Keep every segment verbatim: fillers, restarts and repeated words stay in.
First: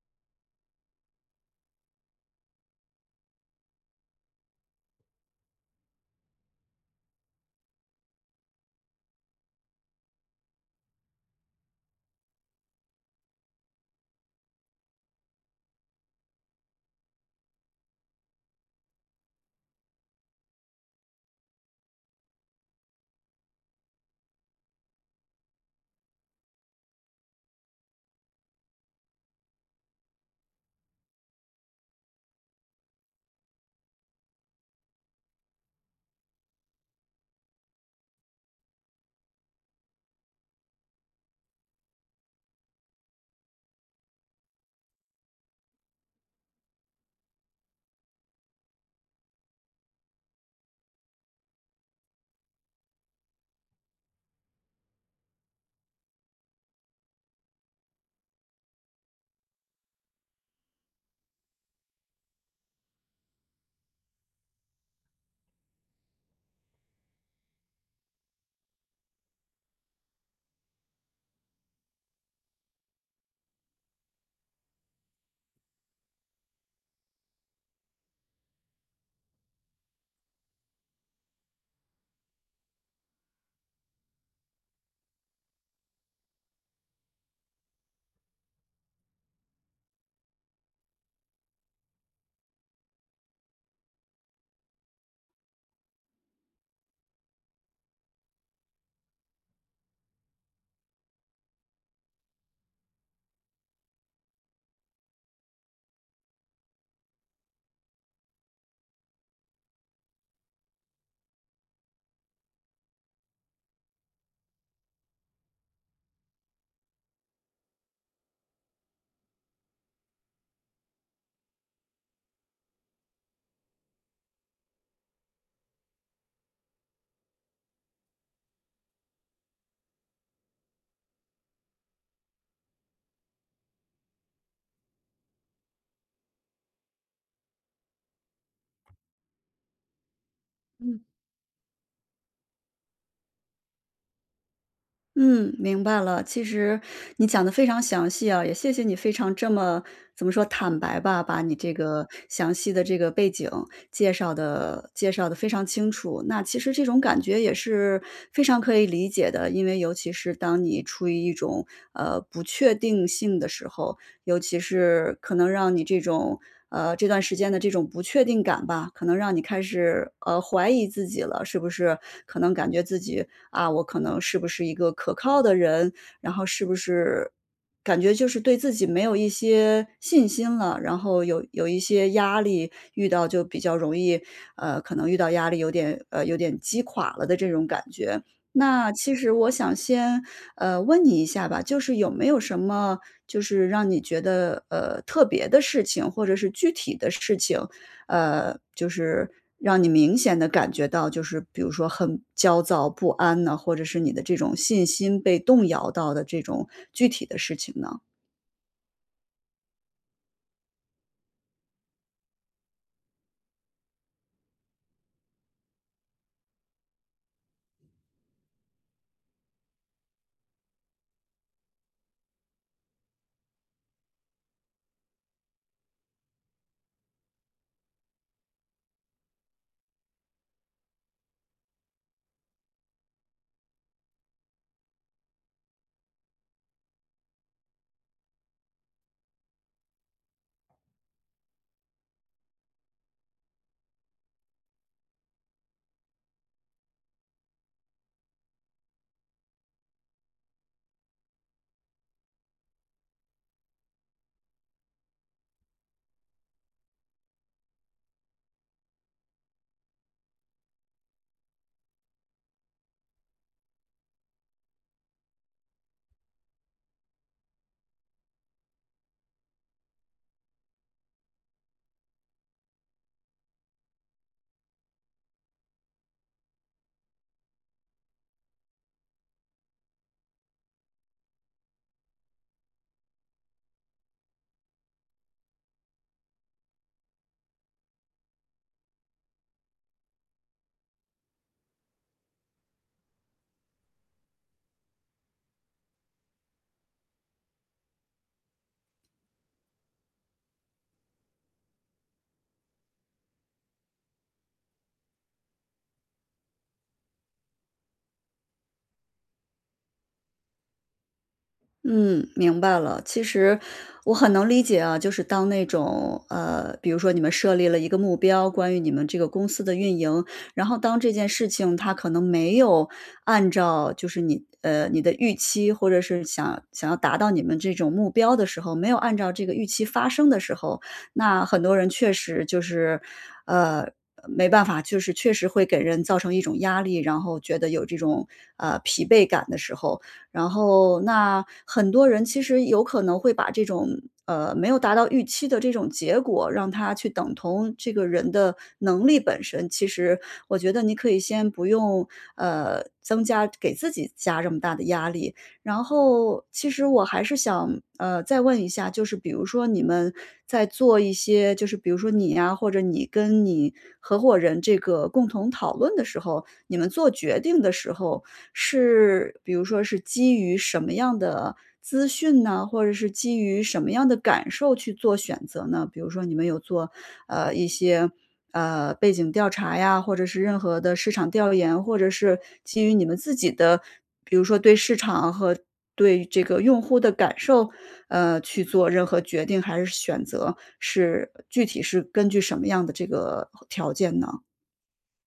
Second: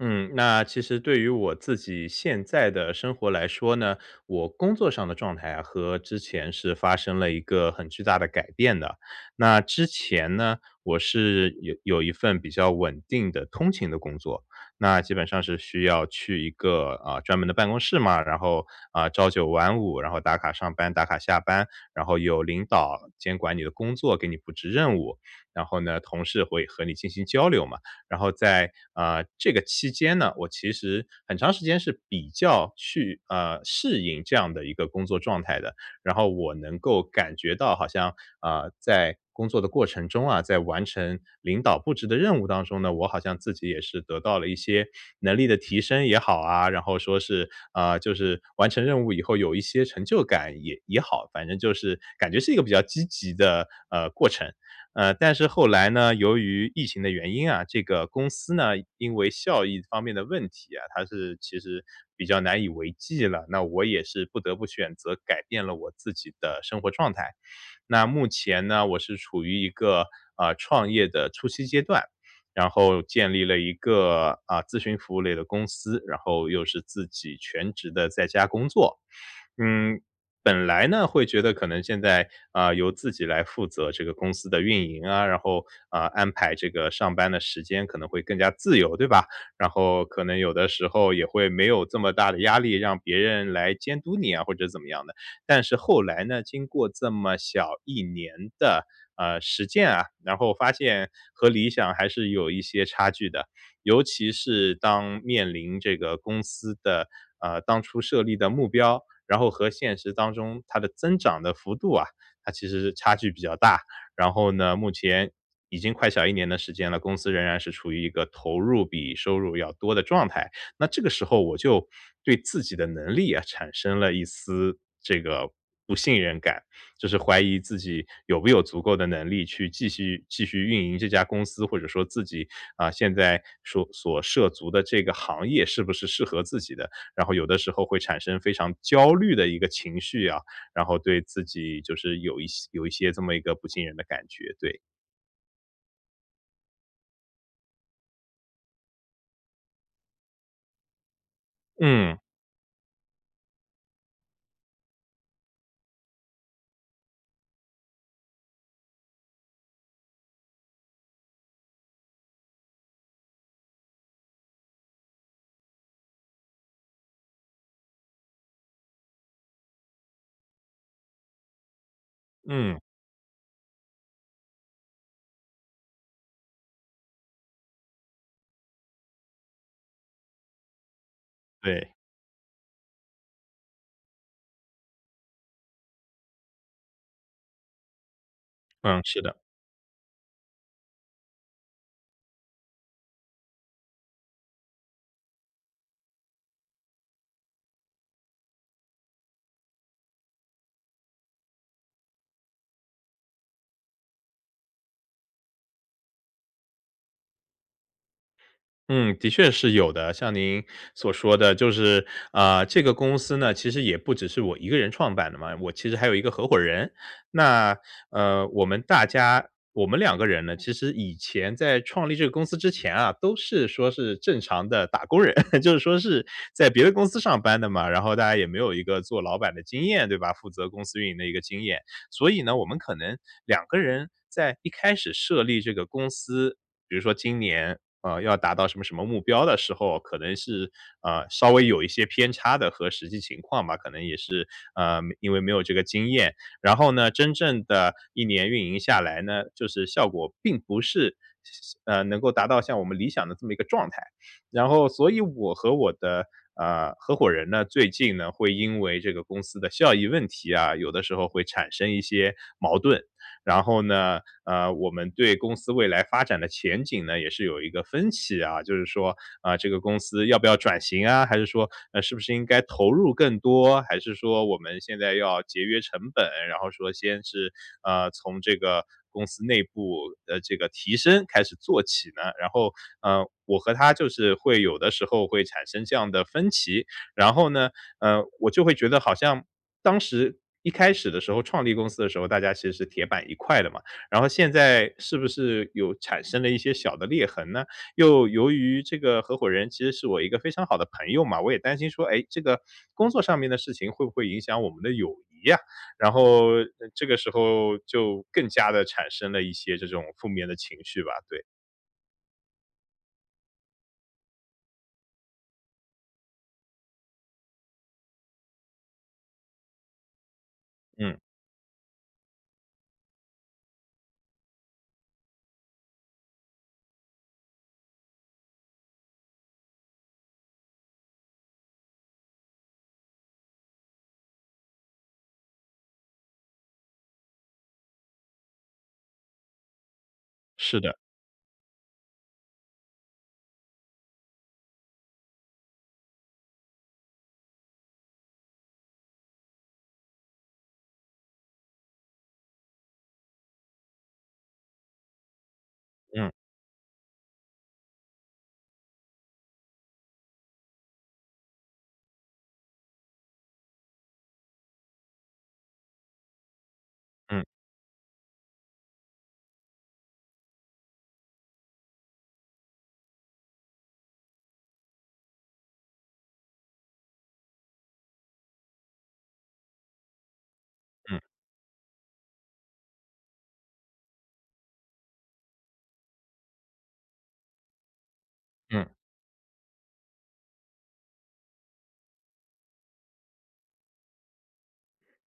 嗯，那其实对于我自己现在的生活来说呢，我工作上的状态呀和之前是发生了一个很巨大的改变的。那之前呢，我是有有一份比较稳定的通勤的工作。那基本上是需要去一个，呃，专门的办公室嘛。然后，呃，朝九晚五，然后打卡上班、打卡下班。然后有领导兼管你的工作，给你布置任务。然后呢，同事会和你进行交流嘛。然后在，啊，这个期间呢，我其实很长时间是比较去啊，适应这样的一个工作状态的。然后我能够感觉到好像啊，在工作的过程中啊，在完成领导布置的任务当中呢，我好像自己也是得到了一些，能力的提升也好啊，然后说是啊，就是完成任务以后有一些成就感也也好。反正就是感觉是一个比较积极的，呃，过程。呃，但是后来呢，由于疫情的原因啊，这个公司呢因为效益方面的问题啊，它是其实比较难以为继了。那我也是不得不选择改变了我自己的生活状态。那目前呢，我是处于一个，呃，创业的初期阶段。然后建立了一个，啊，咨询服务类的公司。然后又是自己全职地在家工作。嗯，本来呢，会觉得可能现在，啊，由自己来负责这个公司的运营啊，然后，呃，安排这个上班的时间可能会更加自由，对吧？然后，可能有的时候也会没有这么大的压力让别人来监督你啊，或者怎么样的。但是后来呢，经过这么小一年的，呃，实践啊，然后发现，和理想还是有一些差距的。尤其是当面临这个公司的呃，当初设立的目标，然后和现实当中它的增长的幅度啊，它其实是差距比较大。然后呢，目前已经快小一年的时间了，公司仍然是处于一个投入比收入要多的状态。那这个时候我就对自己的能力啊产生了一丝这个不信任感。就是怀疑自己有没有足够的能力去继续继续运营这家公司，或者说自己，啊，现在所所涉足的这个行业是不是适合自己的，然后有的时候会产生非常焦虑的一个情绪啊。然后嗯。对自己就是有一些有一些这么一个不信任的感觉。对。嗯，明白了，其实你讲的非常详细啊，也谢谢你非常这么怎么说，坦白吧，把你这个嗯。详细的这个背景，介绍的介绍的非常清楚。那其实这种感觉也是非常可以理解的，因为尤其是当你处于一种，呃，不确定性的时候，尤其是可能让你这种呃，这段时间的这种不确定感吧，可能让你开始，呃，怀疑自己了，是不是可能感嗯。觉自己啊，我可能是不是一个可靠的人？然后是不是感觉就是对自己没有一些信心了，然后有有一对。些压力遇到就比较容易呃，可能遇到压力有点呃，有点击垮了的这种感觉。那嗯，其是实的。我想先，呃，问你一下吧，就是有没有什么就是让你觉得，呃，特别的事情或者是具体的事情，呃，就是让你明显地感觉到，就是比如说很焦躁不安呢？或者是你的这种信心被动摇到的这种具体的事情呢？嗯，的确是有的，像您所说的就是，呃，这个公司呢其实也不只是我一个人创办的嘛，我其实还有一个合伙人。那呃，我们大家我们两个人呢，其实以前在创立这个公司之前啊，都是说是正常的打工人。就是说是在别的公司上班的嘛，然后大家也没有一个做老板的经验，对吧。负责公司运营的一个经验。所以呢，我们可能两个人在，一开始设立这个公司比如说今年，呃，要达到什么什么目标的时候，可能是，呃，稍微有一些偏差的和实际情况吧，可能也是，呃，因为没有这个经验。然后呢，真正的一年运营下来呢，就是效果并不是，呃，能够达到像我们理想的这么一个状态，然后所以我和我的，呃，合伙人呢，最近呢会因为这个公司的效益问题啊，有的时候会产生一些矛盾。然后呢，呃，我们对公司未来发展的前景呢也是有一个分歧啊，就是说，呃，这个公司要不要转型啊，还是说是不是应该投入更多，还是说我们现在要节约成本，然后说先是，呃，从这个公司内部的这个提升开始做起呢？然后，呃，我和他就是会有的时候会产生这样的分歧，然后呢，呃，我就会觉得好像当时一开始的时候，创立公司的时候，大家其实是铁板一块的嘛，然后现在是不是有产生了一些小的裂痕呢？又由于这个合伙人其实是我一个非常好的朋友嘛，我也担心说，诶，这个工作上面的事情会不会影响我们的友谊啊，然后这个时候就更加的产生了一些这种负面的情绪吧，对。嗯，明白了，其实我很能理解啊，就是当那种呃，比如说你们设立了一个目标，关于你们这个公司的运营。然后当这嗯。件事情它可能没有按照就是你呃，你的预期，或者是想想要达到你们这种目标的时候没有按照这个预期发生的时候，那很多人确实就是呃，没办法，就是确实会给人造成一种压力。然后觉得有这种，啊，疲惫感的时候，然是的。后那很多人其实有可能会把这种呃，没有达到预期的这种结果，让它去等同这个人的能力本身，其实我觉得你可以先不用，呃，增加给自己加这么大的压力。然嗯。后其实我还是想，呃，再问一下，就是比如说你们在做一些就是比如说你呀，或者你跟你合伙人这个共同讨论的时候，你们做决嗯。定的时候是比如说是基于什么样的资讯呢，或者是基于什么样的感受去做选择呢？比如说你们有做，呃，一些，呃，背景调查呀，或者是任何的市嗯。场调研，或者是基于你们自己的比如说对市场和对这个用户的感受，呃，去做嗯。任何决定，还是选择是具体是根据什么样的这个条件呢？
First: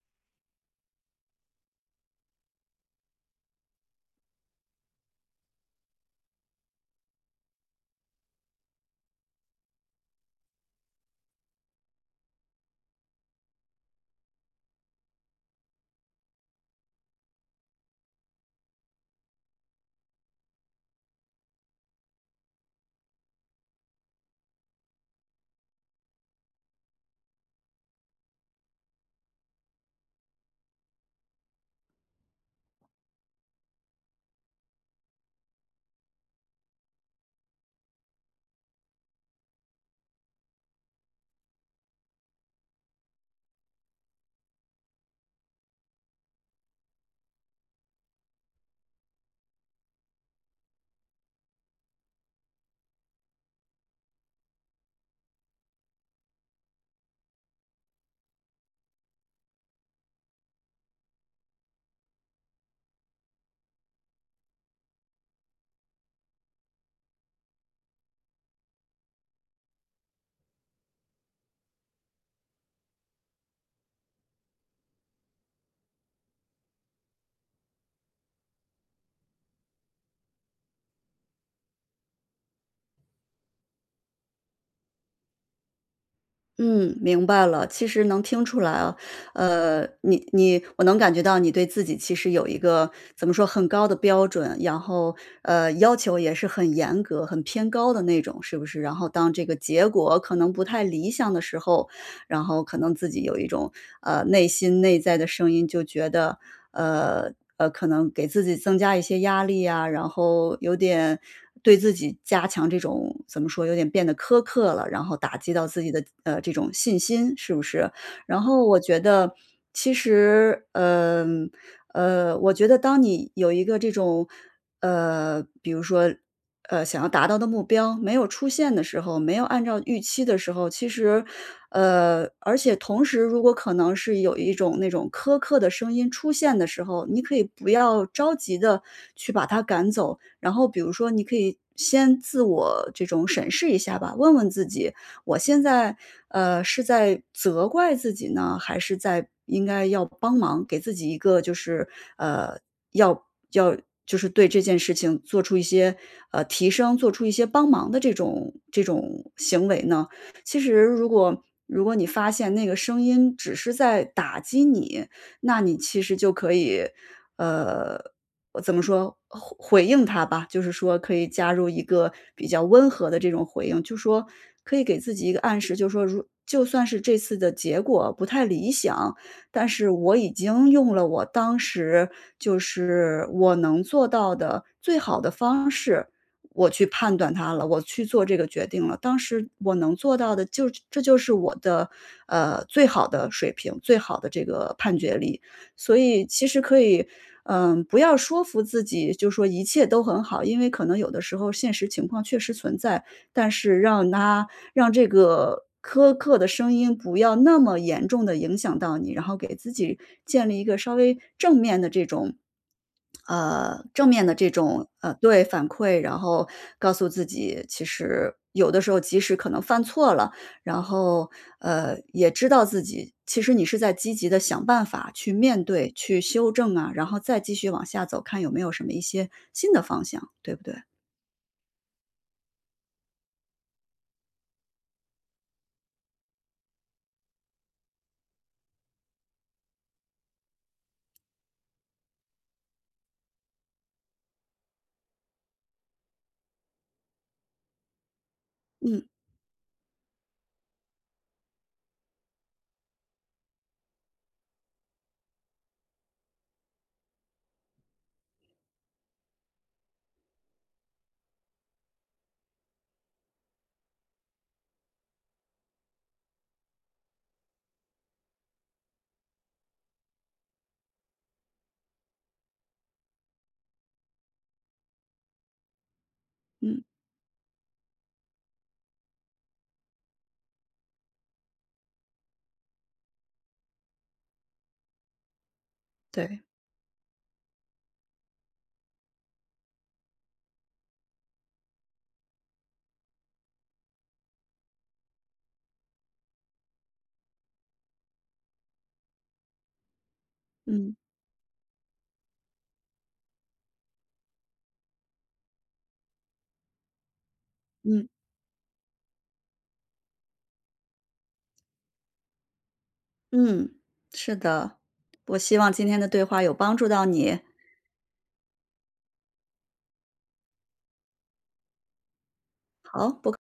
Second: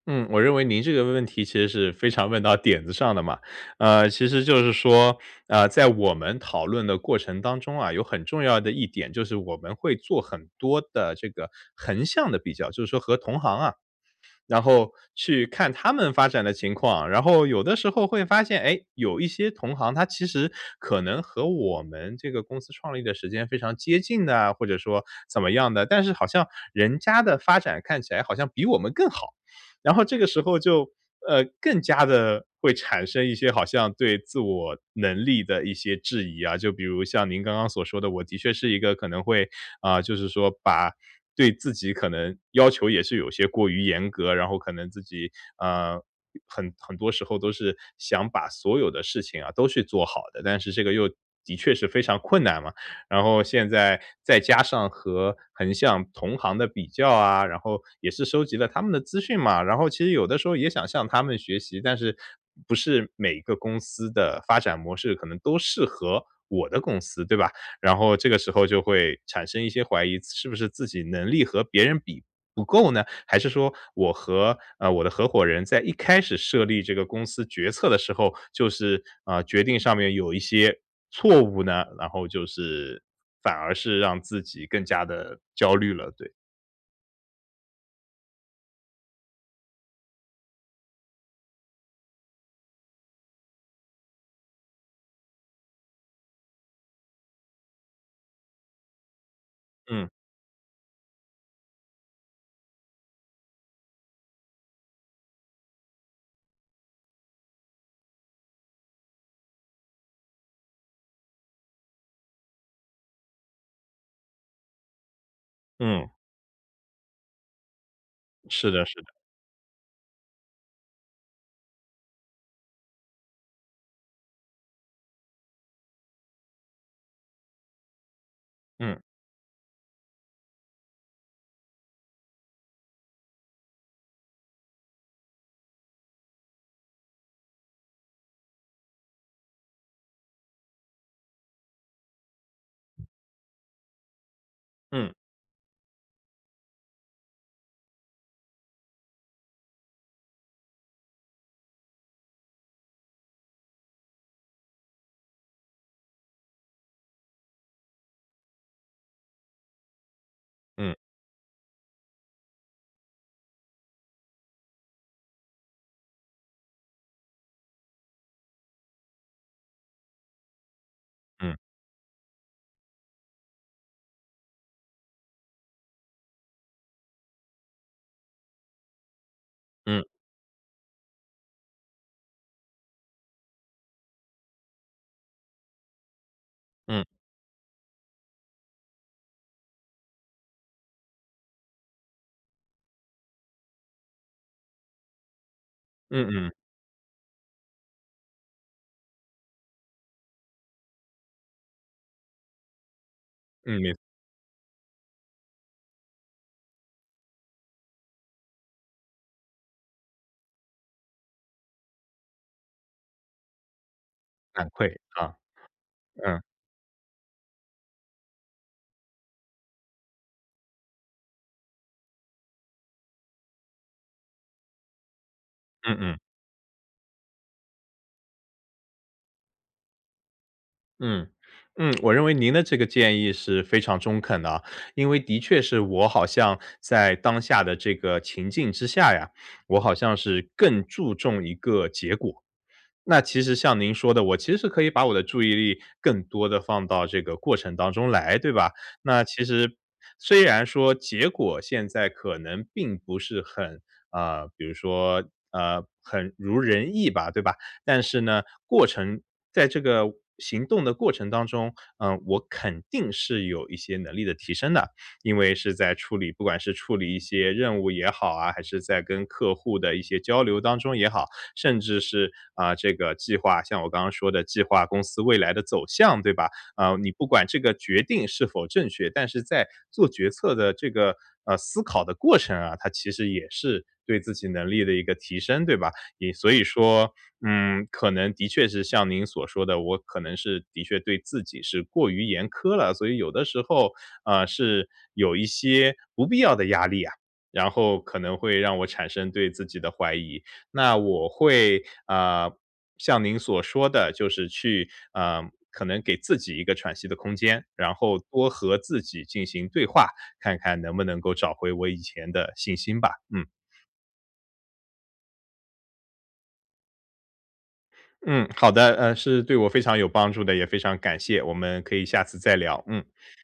嗯，我认为您这个问问题其实是非常问到点子上的嘛。呃，其实就是说，呃，在我们讨论的过程当中啊，有很重要的一点就是我们会做很多的这个横向的比较，就是说和同行啊，然后去看他们发展的情况。然后有的时候会发现，诶，有一些同行，他其实可能和我们这个公司创立的时间非常接近的啊，或者说怎么样的，但是好像人家的发展看起来好像比我们更好。然后这个时候就，呃，更加地会产生一些好像对自我能力的一些质疑啊，就比如像您刚刚所说的，我的确是一个可能会呃，就是说把对自己可能要求也是有些过于严格，然后可能自己呃，很很多时候都是想把所有的事情啊，都去做好的，但是这个又的确是非常困难嘛。然后现在再加上和横向同行的比较啊，然后也是收集了它们的资讯嘛，然后其实有的时候也想向它们学习，但是不是每个公司的发展模式可能都适合我的公司，对吧？然后这个时候就会产生一些怀疑，是是不是自己能力和别人比不够呢？还是说我和，呃，我的合伙人在一开始设立这个公司决策的时候就是，嗯，决定上面有一些错误呢，然后就是反而是让自己更加地焦虑了。对。嗯，明白了，其实能听出来啊。呃，你你我能感觉到你对自己其实有一个怎么说，很高的标准，然后，呃，要求也是很严格、很偏高的那种，是不是？然后当这个结嗯。果可能不太理想的时候，然后可能自己有一种，呃，内心内在的声音就觉得呃，呃，可能给自己增加一些压力呀。然后有点对自己加强这种怎么说，有点变得苛刻了，然后打击到自己的，嗯。呃，这种信心，是不是？然后是我的是觉的。得，其实，呃，呃，我觉得当你有一个这种，呃，比如说，呃，想要达到的目标没有出现的嗯。时候，没有按照预期的时候。其实呃，而且同时如果可能是有一种那种苛刻的声音出现的时候，你可以不要着急地去把它赶走。然后比如说你可以先自我这种审视一下吧，问问自己，嗯。我现在，呃，是在责怪自己呢？还是在应该要帮忙给自己一个就是呃，要要就是对这件事情做出一些，呃，提升，做出一些帮忙的这种这种行为呢？其实嗯。如果如果你发现那个声音只是在打击你，那你其实就可以呃，怎么说，回回应它吧，就是说可以加嗯。入一个比较温和的这种回应。就说可以给自己一个暗示，就说如就算是这次的结果不太理想，但是嗯。我已经用了我当时，就是我能做到的最好的方式，我去嗯。判断它了。我去做这个决定了，当时我能做到的就是这就是我的，呃，最好的水平，最好的这个判决力。所以嗯其嗯。实可以嗯，不要说服自己，就说一切都很好，因为可能有的时候现实情况确实存在。但嗯，是没错。让它，让这个苛刻的声音不要那么严重的影响到你。然后给自己建立一个稍微正面的这种呃，正面的这反种，馈。呃啊，对，反馈，然嗯。后告诉自己，其实有的时候即使可能犯错了，然后呃，也知道自己其实你是在积极的想办法去面对，嗯嗯。去修正啊，然后再继续往下走，看有没有什么一些新的方向，对不对？嗯，嗯，我认为您的这个建议是非常中肯的。因为的确是我好像在当下的这个情景之下呀，我好像是更注重一个结果。那其实像您说的，我其实可以把我的注意力更多的放到这个过程当中来，对吧？嗯。那其实虽然说结果现在可能并不是很，呃，比如说呃，很如人意吧，对吧？但是呢，过程在这个行动的过程当中，呃，我肯定是有一些能力的提升的，因为是在处理不管是处理一些任务也好啊，还是在跟客户的一些交流当中也好，甚至是啊，这个计划像我刚刚说的计划公司未来的走向，对吧？嗯。啊，你不管这个决定是否正确，但是在做决策的这个，呃，思考的过程啊，他其实也是对自己能力的一个提升，对吧？你对。所以说，嗯，可能的确是像您所说的，我可能是的确对自己是过于严苛了，所以有的时候，啊，是有一些不必要的压力啊。然后可能会让我产生对自己的怀疑。嗯。那我会，啊，像您所说的就是去啊，可能给自己一个喘息的空间，然嗯。后多和自己进行对话，看看能不能够找回我以前的信心吧。嗯。嗯，是的，我希望今天的对话有帮助到你。嗯，好的。呃，是对我非常有帮助的，也非常感谢，我们可以下次再聊。嗯。好，不客